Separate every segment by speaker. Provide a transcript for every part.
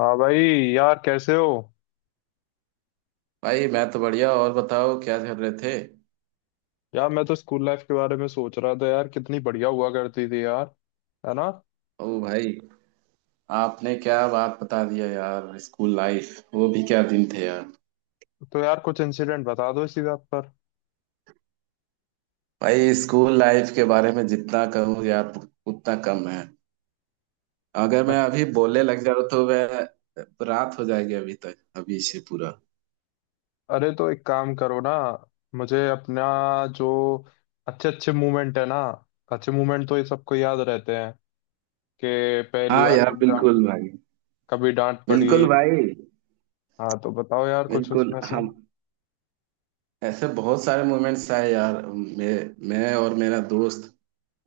Speaker 1: हाँ भाई, यार कैसे हो?
Speaker 2: भाई, मैं तो बढ़िया। और बताओ क्या कर रहे थे।
Speaker 1: यार मैं तो स्कूल लाइफ के बारे में सोच रहा था यार, कितनी बढ़िया हुआ करती थी यार, है ना।
Speaker 2: ओ भाई, आपने क्या बात बता दिया यार, स्कूल लाइफ, वो भी क्या दिन थे यार।
Speaker 1: तो यार कुछ इंसिडेंट बता दो इसी बात पर।
Speaker 2: भाई, स्कूल लाइफ के बारे में जितना कहूँ यार, उतना कम है। अगर मैं अभी बोलने लग जाऊँ तो मैं रात हो जाएगी, अभी तक अभी से पूरा।
Speaker 1: अरे तो एक काम करो ना, मुझे अपना जो अच्छे अच्छे मोमेंट, है ना, अच्छे मोमेंट तो ये सबको याद रहते हैं कि पहली
Speaker 2: हाँ
Speaker 1: बार
Speaker 2: यार
Speaker 1: कब डांट,
Speaker 2: बिल्कुल भाई।
Speaker 1: कभी डांट पड़ी।
Speaker 2: बिल्कुल भाई।
Speaker 1: हाँ तो बताओ यार कुछ
Speaker 2: बिल्कुल,
Speaker 1: उसमें से।
Speaker 2: हम ऐसे बहुत सारे मोमेंट्स आए यार। मैं और मेरा दोस्त।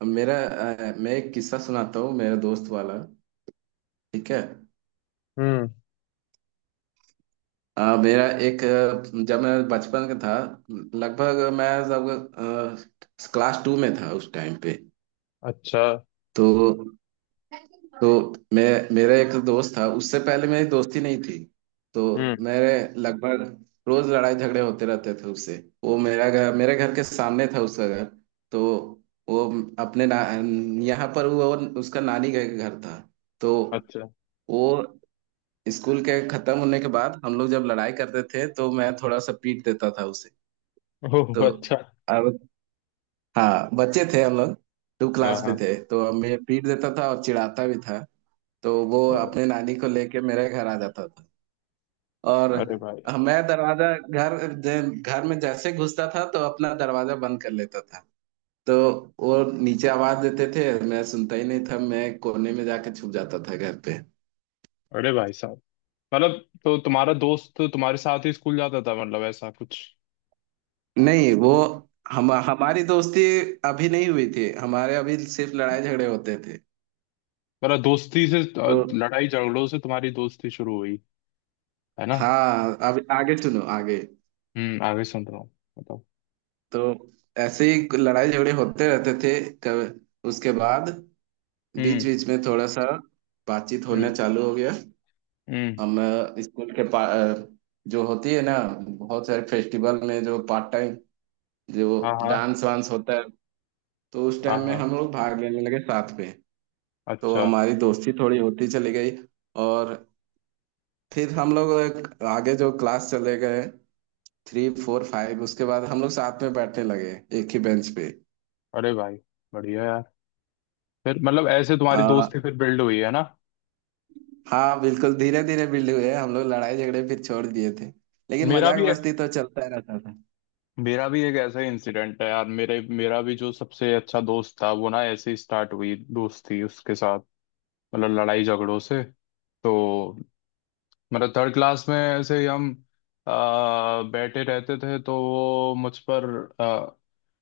Speaker 2: मैं एक किस्सा सुनाता हूँ, मेरा दोस्त वाला। ठीक है।
Speaker 1: हम्म।
Speaker 2: जब मैं बचपन का था, लगभग मैं जब क्लास 2 में था, उस टाइम पे।
Speaker 1: अच्छा।
Speaker 2: तो तो मैं मेरा एक दोस्त था, उससे पहले मेरी दोस्ती नहीं थी। तो
Speaker 1: हम्म।
Speaker 2: मेरे लगभग रोज लड़ाई झगड़े होते रहते थे उससे। वो, मेरा घर मेरे घर के सामने था उसका घर। तो वो, अपने ना, यहाँ पर, वो उसका नानी का घर था। तो
Speaker 1: अच्छा।
Speaker 2: वो, स्कूल के खत्म होने के बाद हम लोग जब लड़ाई करते थे तो मैं थोड़ा सा पीट देता था उसे।
Speaker 1: ओह
Speaker 2: तो
Speaker 1: अच्छा।
Speaker 2: अब, हाँ, बच्चे थे हम लोग, टू
Speaker 1: हाँ
Speaker 2: क्लास में
Speaker 1: हाँ।
Speaker 2: थे, तो अब मैं पीट देता था और चिढ़ाता भी था। तो वो
Speaker 1: अरे।
Speaker 2: अपने नानी को लेके मेरे घर आ जाता था। और
Speaker 1: अरे भाई।
Speaker 2: मैं दरवाजा घर जे- घर में जैसे घुसता था तो अपना दरवाजा बंद कर लेता था। तो वो नीचे आवाज देते थे, मैं सुनता ही नहीं था, मैं कोने में जाके छुप जाता था घर पे।
Speaker 1: अरे भाई साहब, मतलब तो तुम्हारा दोस्त तुम्हारे साथ ही स्कूल जाता था, मतलब ऐसा कुछ?
Speaker 2: नहीं, वो हम हमारी दोस्ती अभी नहीं हुई थी, हमारे अभी सिर्फ लड़ाई झगड़े होते थे
Speaker 1: मतलब
Speaker 2: तो।
Speaker 1: लड़ाई झगड़ों से तुम्हारी दोस्ती शुरू हुई, है ना।
Speaker 2: हाँ, अब आगे सुनो आगे।
Speaker 1: हम्म, आगे सुन रहा हूँ, बताओ।
Speaker 2: तो ऐसे ही लड़ाई झगड़े होते रहते थे। उसके बाद बीच
Speaker 1: हम्म।
Speaker 2: बीच में थोड़ा सा बातचीत होना
Speaker 1: हम्म।
Speaker 2: चालू हो गया।
Speaker 1: हम्म।
Speaker 2: स्कूल के जो होती है ना, बहुत सारे फेस्टिवल में जो पार्ट टाइम,
Speaker 1: हाँ
Speaker 2: जो
Speaker 1: हाँ।
Speaker 2: डांस वांस होता है, तो उस
Speaker 1: हाँ
Speaker 2: टाइम में
Speaker 1: हाँ।
Speaker 2: हम लोग भाग लेने लगे साथ में। तो
Speaker 1: अच्छा।
Speaker 2: हमारी दोस्ती थोड़ी होती चली गई। और फिर हम लोग एक आगे जो क्लास चले गए, 3, 4, 5, उसके बाद हम लोग साथ में बैठने लगे एक ही बेंच पे।
Speaker 1: अरे भाई, बढ़िया यार। फिर मतलब ऐसे तुम्हारी दोस्ती फिर बिल्ड हुई, है ना।
Speaker 2: हाँ बिल्कुल, धीरे धीरे बिल्ड हुए हैं। हम लोग लड़ाई झगड़े फिर छोड़ दिए थे, लेकिन
Speaker 1: मेरा
Speaker 2: मजाक
Speaker 1: भी
Speaker 2: मस्ती तो चलता ही रहता था।
Speaker 1: मेरा भी एक ऐसा ही इंसिडेंट है यार, मेरे मेरा भी जो सबसे अच्छा दोस्त था वो ना ऐसे ही स्टार्ट हुई दोस्ती उसके साथ, मतलब लड़ाई झगड़ों से। तो मतलब थर्ड क्लास में ऐसे ही हम बैठे रहते थे तो वो मुझ पर आ,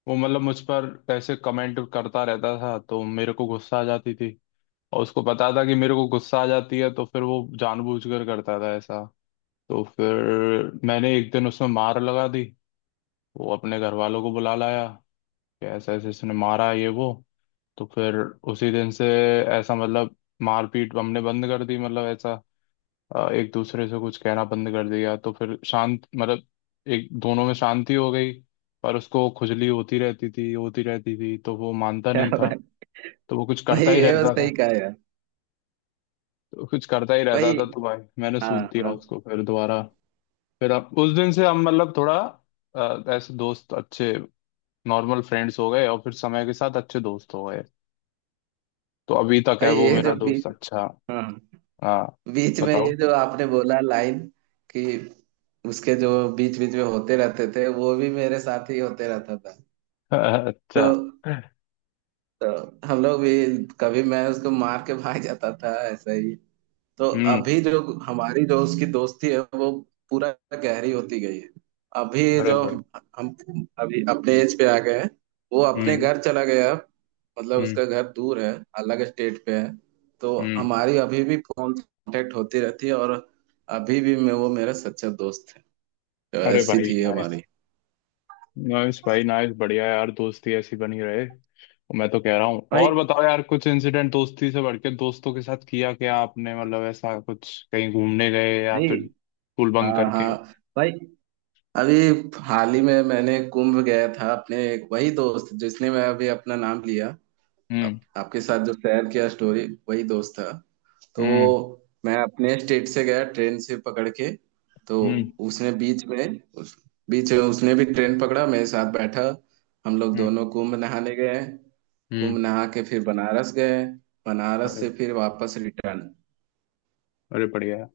Speaker 1: वो मतलब मुझ पर ऐसे कमेंट करता रहता था तो मेरे को गुस्सा आ जाती थी। और उसको पता था कि मेरे को गुस्सा आ जाती है तो फिर वो जानबूझकर करता था ऐसा। तो फिर मैंने एक दिन उसमें मार लगा दी। वो अपने घर वालों को बुला लाया कि ऐसा ऐसे इसने मारा है, ये वो। तो फिर उसी दिन से ऐसा मतलब मारपीट हमने बंद कर दी, मतलब ऐसा एक दूसरे से कुछ कहना बंद कर दिया। तो फिर शांत मतलब एक दोनों में शांति हो गई। पर उसको खुजली होती रहती थी, तो वो मानता नहीं
Speaker 2: क्या
Speaker 1: था।
Speaker 2: बात-
Speaker 1: तो वो कुछ
Speaker 2: वही,
Speaker 1: करता ही
Speaker 2: ये बस
Speaker 1: रहता
Speaker 2: सही
Speaker 1: था।
Speaker 2: कहा यार।
Speaker 1: तो कुछ करता ही रहता
Speaker 2: वही।
Speaker 1: था तो भाई मैंने
Speaker 2: हाँ
Speaker 1: सूद दिया
Speaker 2: हाँ।
Speaker 1: उसको फिर दोबारा। फिर अब उस दिन से हम मतलब थोड़ा ऐसे दोस्त अच्छे नॉर्मल फ्रेंड्स हो गए और फिर समय के साथ अच्छे दोस्त हो गए। तो अभी तक है
Speaker 2: वही
Speaker 1: वो
Speaker 2: ये जो
Speaker 1: मेरा
Speaker 2: बीच
Speaker 1: दोस्त अच्छा।
Speaker 2: हाँ हाँ।
Speaker 1: हाँ,
Speaker 2: बीच में
Speaker 1: बताओ।
Speaker 2: ये जो आपने बोला लाइन, कि उसके जो बीच बीच में होते रहते थे, वो भी मेरे साथ ही होते रहता था। तो,
Speaker 1: अच्छा।
Speaker 2: तो हम लोग भी कभी मैं उसको मार के भाग जाता था, ऐसा ही तो।
Speaker 1: हम्म।
Speaker 2: अभी जो हमारी जो उसकी दोस्ती है, वो पूरा गहरी होती गई है। अभी
Speaker 1: बड़े
Speaker 2: जो
Speaker 1: बड़े।
Speaker 2: हम अभी अपने एज पे आ गए हैं। वो अपने
Speaker 1: हम्म।
Speaker 2: घर चला गया अब। मतलब
Speaker 1: हम्म।
Speaker 2: उसका घर दूर है, अलग स्टेट पे है तो।
Speaker 1: हम्म।
Speaker 2: हमारी अभी भी फोन कांटेक्ट होती रहती है, और अभी भी मैं वो मेरा सच्चा दोस्त है। तो
Speaker 1: अरे
Speaker 2: ऐसी
Speaker 1: भाई,
Speaker 2: थी
Speaker 1: नाइस।
Speaker 2: हमारी।
Speaker 1: नाइस भाई, नाइस, बढ़िया यार, दोस्ती ऐसी बनी रहे। मैं तो कह रहा हूँ,
Speaker 2: भाई,
Speaker 1: और बताओ यार कुछ इंसिडेंट दोस्ती से बढ़ के दोस्तों के साथ किया क्या आपने, मतलब ऐसा कुछ कहीं घूमने गए या
Speaker 2: भाई,
Speaker 1: फिर स्कूल बंक
Speaker 2: हाँ
Speaker 1: करके।
Speaker 2: हाँ। भाई, अभी हाल ही में मैंने कुंभ गया था, अपने एक वही दोस्त, जिसने मैं अभी अपना नाम लिया,
Speaker 1: हम्म।
Speaker 2: आपके साथ जो शेयर किया स्टोरी, वही दोस्त था। तो
Speaker 1: हम्म।
Speaker 2: मैं अपने स्टेट से गया ट्रेन से पकड़ के। तो
Speaker 1: हम्म।
Speaker 2: उसने बीच में उस बीच में उसने भी ट्रेन पकड़ा, मेरे साथ बैठा। हम लोग
Speaker 1: हम्म।
Speaker 2: दोनों कुंभ नहाने गए। कुंभ
Speaker 1: हम्म।
Speaker 2: नहा के फिर बनारस गए। बनारस
Speaker 1: अरे।
Speaker 2: से फिर वापस रिटर्न।
Speaker 1: अरे बढ़िया यार।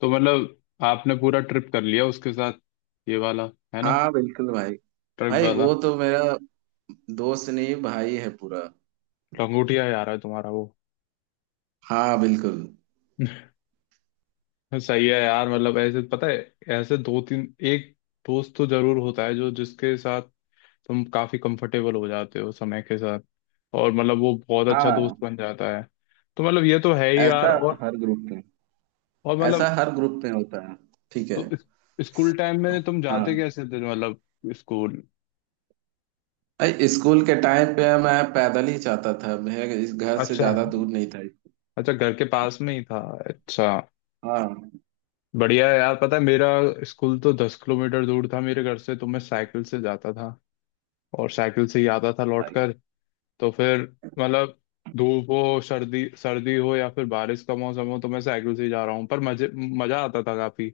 Speaker 1: तो मतलब आपने पूरा ट्रिप कर लिया उसके साथ, ये वाला, है ना,
Speaker 2: हाँ बिल्कुल भाई।
Speaker 1: ट्रिप
Speaker 2: भाई,
Speaker 1: वाला।
Speaker 2: वो तो मेरा दोस्त नहीं, भाई है पूरा।
Speaker 1: लंगोटिया यार है तुम्हारा वो।
Speaker 2: हाँ बिल्कुल।
Speaker 1: सही है यार, मतलब ऐसे पता है, ऐसे दो तीन एक दोस्त तो जरूर होता है जो जिसके साथ तुम काफी कंफर्टेबल हो जाते हो समय के साथ और मतलब वो बहुत अच्छा
Speaker 2: हाँ,
Speaker 1: दोस्त बन जाता है। तो मतलब ये तो है ही यार।
Speaker 2: ऐसा हर ग्रुप में
Speaker 1: और
Speaker 2: ऐसा
Speaker 1: मतलब,
Speaker 2: हर ग्रुप में होता है। ठीक है।
Speaker 1: तो स्कूल टाइम में तुम जाते
Speaker 2: हाँ।
Speaker 1: कैसे थे, मतलब स्कूल?
Speaker 2: अरे स्कूल के टाइम पे मैं पैदल ही जाता था, मैं इस घर से
Speaker 1: अच्छा।
Speaker 2: ज्यादा दूर नहीं था।
Speaker 1: अच्छा, घर के पास में ही था। अच्छा,
Speaker 2: हाँ
Speaker 1: बढ़िया है यार। पता है, मेरा स्कूल तो 10 किलोमीटर दूर था मेरे घर से, तो मैं साइकिल से जाता था और साइकिल से ही आता था लौट
Speaker 2: भाई।
Speaker 1: कर। तो फिर मतलब धूप हो, सर्दी सर्दी हो या फिर बारिश का मौसम हो, तो मैं साइकिल से ही जा रहा हूँ, पर मजे मजा आता था काफी।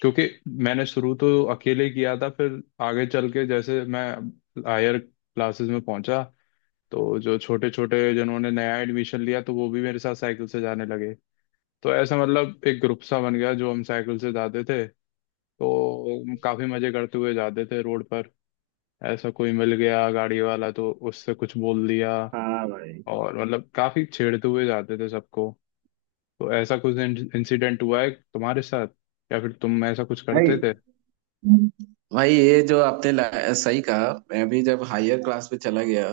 Speaker 1: क्योंकि मैंने शुरू तो अकेले किया था, फिर आगे चल के जैसे मैं हायर क्लासेस में पहुंचा, तो जो छोटे छोटे जिन्होंने नया एडमिशन लिया, तो वो भी मेरे साथ साइकिल से जाने लगे। तो ऐसा मतलब एक ग्रुप सा बन गया जो हम साइकिल से जाते थे। तो काफी मजे करते हुए जाते थे रोड पर। ऐसा कोई मिल गया गाड़ी वाला तो उससे कुछ बोल दिया
Speaker 2: हाँ भाई,
Speaker 1: और मतलब काफी छेड़ते हुए जाते थे सबको। तो ऐसा कुछ इंसिडेंट हुआ है तुम्हारे साथ या फिर तुम ऐसा कुछ
Speaker 2: भाई,
Speaker 1: करते थे?
Speaker 2: भाई, ये जो आपने सही कहा, मैं भी जब हायर क्लास में चला गया,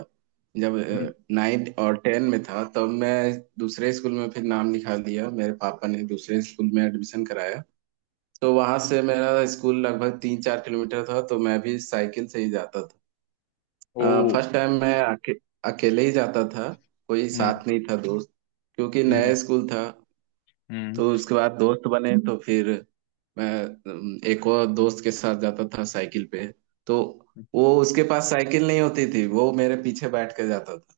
Speaker 2: जब
Speaker 1: हम्म।
Speaker 2: नाइन्थ और 10 में था, तब मैं दूसरे स्कूल में फिर नाम लिखा लिया, मेरे पापा ने दूसरे स्कूल में एडमिशन कराया। तो वहां से मेरा स्कूल लगभग 3-4 किलोमीटर था, तो मैं भी साइकिल से ही जाता था।
Speaker 1: ओ।
Speaker 2: फर्स्ट टाइम मैं अकेले ही जाता था, कोई
Speaker 1: हम्म।
Speaker 2: साथ नहीं था दोस्त, क्योंकि नया
Speaker 1: हम्म।
Speaker 2: स्कूल था।
Speaker 1: हम्म।
Speaker 2: तो उसके बाद दोस्त बने तो फिर मैं एक और दोस्त के साथ जाता था साइकिल पे। तो वो, उसके पास साइकिल नहीं होती थी, वो मेरे पीछे बैठ के जाता था।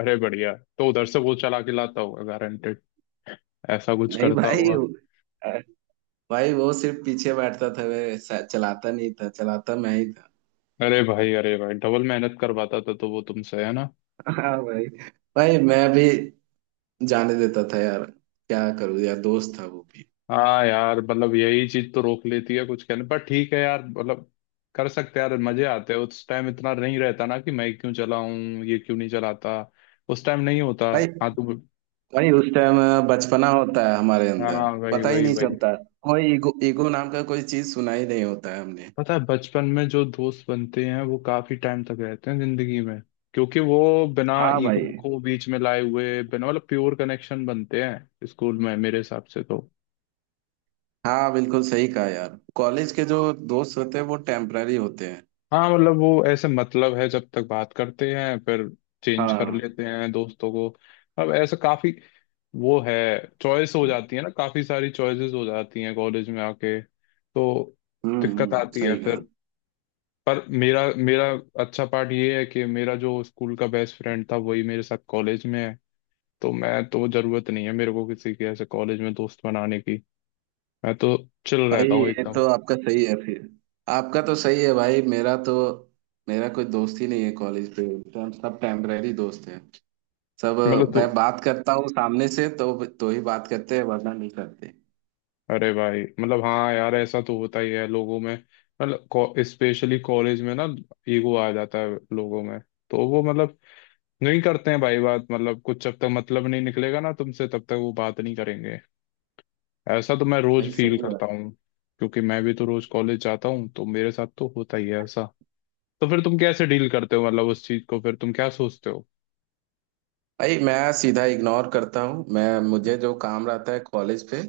Speaker 1: अरे बढ़िया, तो उधर से वो चला के लाता होगा गारंटेड, ऐसा कुछ
Speaker 2: नहीं
Speaker 1: करता
Speaker 2: भाई
Speaker 1: होगा।
Speaker 2: वो- अ, भाई वो सिर्फ पीछे बैठता था, चलाता नहीं था, चलाता मैं ही था।
Speaker 1: अरे भाई। अरे भाई, डबल मेहनत करवाता था तो वो तुमसे, है ना।
Speaker 2: हाँ भाई। भाई मैं भी जाने देता था यार, क्या करूँ यार, दोस्त था वो भी।
Speaker 1: हाँ यार, मतलब यही चीज तो रोक लेती है कुछ कहने पर। ठीक है यार, मतलब कर सकते हैं यार, मजे आते हैं। उस टाइम इतना नहीं रहता ना कि मैं क्यों चलाऊं, ये क्यों नहीं चलाता, उस टाइम नहीं होता।
Speaker 2: भाई,
Speaker 1: हाँ तू।
Speaker 2: वही उस टाइम बचपना होता है हमारे अंदर,
Speaker 1: हाँ, वही
Speaker 2: पता ही
Speaker 1: वही
Speaker 2: नहीं
Speaker 1: वही।
Speaker 2: चलता, कोई ईगो, ईगो नाम का कोई चीज सुना ही नहीं होता है हमने।
Speaker 1: पता है, बचपन में जो दोस्त बनते हैं वो काफी टाइम तक रहते हैं जिंदगी में, क्योंकि वो बिना
Speaker 2: हाँ
Speaker 1: ईगो
Speaker 2: भाई।
Speaker 1: को बीच में लाए हुए बिना, मतलब प्योर कनेक्शन बनते हैं स्कूल में मेरे हिसाब से तो।
Speaker 2: हाँ बिल्कुल सही कहा यार, कॉलेज के जो दोस्त होते हैं वो टेम्पररी होते हैं।
Speaker 1: हाँ, मतलब वो ऐसे मतलब है, जब तक बात करते हैं फिर चेंज कर
Speaker 2: हाँ।
Speaker 1: लेते हैं दोस्तों को। अब ऐसा काफी वो है चॉइस हो जाती है ना, काफी सारी चॉइसेस हो जाती हैं कॉलेज में आके, तो दिक्कत आती है
Speaker 2: सही कहा।
Speaker 1: फिर। पर मेरा मेरा अच्छा पार्ट ये है कि मेरा जो स्कूल का बेस्ट फ्रेंड था वही मेरे साथ कॉलेज में है, तो मैं तो जरूरत नहीं है मेरे को किसी के ऐसे कॉलेज में दोस्त बनाने की। मैं तो चिल
Speaker 2: भाई,
Speaker 1: रहता हूँ
Speaker 2: ये
Speaker 1: एकदम।
Speaker 2: तो आपका सही है फिर, आपका तो सही है भाई, मेरा कोई दोस्त ही नहीं है कॉलेज पे, हम सब टेम्पररी दोस्त हैं, सब।
Speaker 1: मतलब
Speaker 2: मैं
Speaker 1: तो,
Speaker 2: बात करता हूँ सामने से तो ही बात करते हैं, वरना नहीं करते।
Speaker 1: अरे भाई मतलब हाँ यार, ऐसा तो होता ही है लोगों में। मतलब स्पेशली कॉलेज में ना, ईगो आ जाता है लोगों में, तो वो मतलब नहीं करते हैं भाई बात, मतलब कुछ जब तक मतलब नहीं निकलेगा ना तुमसे तब तक वो बात नहीं करेंगे। ऐसा तो मैं
Speaker 2: भाई
Speaker 1: रोज
Speaker 2: सही
Speaker 1: फील
Speaker 2: है।
Speaker 1: करता हूँ, क्योंकि मैं भी तो रोज कॉलेज जाता हूँ, तो मेरे साथ तो होता ही है ऐसा। तो फिर तुम कैसे डील करते हो मतलब उस चीज को, फिर तुम क्या सोचते हो?
Speaker 2: भाई मैं सीधा इग्नोर करता हूँ, मैं मुझे जो काम रहता है कॉलेज पे,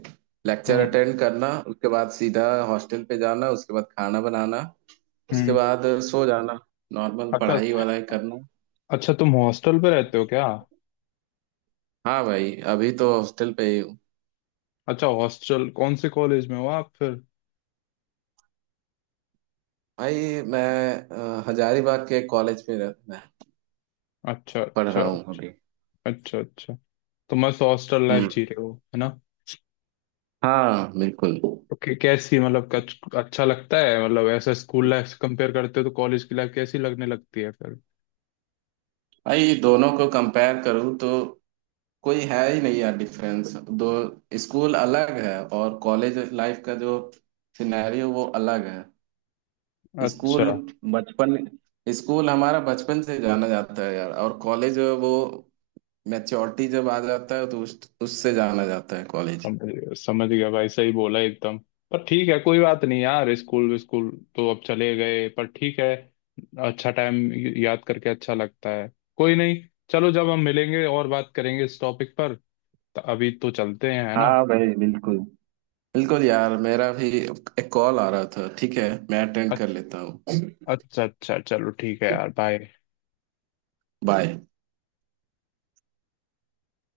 Speaker 2: लेक्चर
Speaker 1: हम्म।
Speaker 2: अटेंड करना, उसके बाद सीधा हॉस्टल पे जाना, उसके बाद खाना बनाना, उसके
Speaker 1: हम्म।
Speaker 2: बाद सो जाना, नॉर्मल
Speaker 1: अच्छा।
Speaker 2: पढ़ाई वाला करना।
Speaker 1: अच्छा, तुम हॉस्टल पे रहते हो क्या?
Speaker 2: हाँ भाई, अभी तो हॉस्टल पे ही हूँ।
Speaker 1: अच्छा, हॉस्टल कौन से कॉलेज में हो आप फिर?
Speaker 2: भाई मैं हजारीबाग के कॉलेज में मैं
Speaker 1: अच्छा
Speaker 2: पढ़
Speaker 1: अच्छा
Speaker 2: रहा हूँ
Speaker 1: अच्छा।
Speaker 2: अभी।
Speaker 1: अच्छा अच्छा। तो मस्त हॉस्टल लाइफ जी
Speaker 2: हम्म।
Speaker 1: रहे हो, है ना।
Speaker 2: हाँ बिल्कुल।
Speaker 1: तो कैसी मतलब अच्छा लगता है, मतलब ऐसा स्कूल लाइफ से कंपेयर करते हो तो कॉलेज की लाइफ कैसी लगने लगती है फिर?
Speaker 2: भाई दोनों को कंपेयर करूँ तो कोई है ही नहीं यार डिफरेंस। दो स्कूल अलग है, और कॉलेज लाइफ का जो सिनेरियो वो अलग है। स्कूल
Speaker 1: अच्छा।
Speaker 2: बचपन स्कूल हमारा बचपन से जाना जाता है यार, और कॉलेज वो मैच्योरिटी जब आ जाता है तो उस उससे जाना जाता है कॉलेज।
Speaker 1: समझ गया, समझ गया भाई, सही बोला एकदम। पर ठीक है, कोई बात नहीं यार, स्कूल स्कूल तो अब चले गए पर ठीक है। अच्छा टाइम, याद करके अच्छा लगता है। कोई नहीं, चलो जब हम मिलेंगे और बात करेंगे इस टॉपिक पर, तो अभी तो चलते हैं, है ना।
Speaker 2: हाँ भाई बिल्कुल। बिल्कुल यार, मेरा भी एक कॉल आ रहा था, ठीक है मैं अटेंड कर
Speaker 1: अच्छा।
Speaker 2: लेता हूँ।
Speaker 1: अच्छा अच्छा, चलो ठीक है यार, बाय।
Speaker 2: बाय।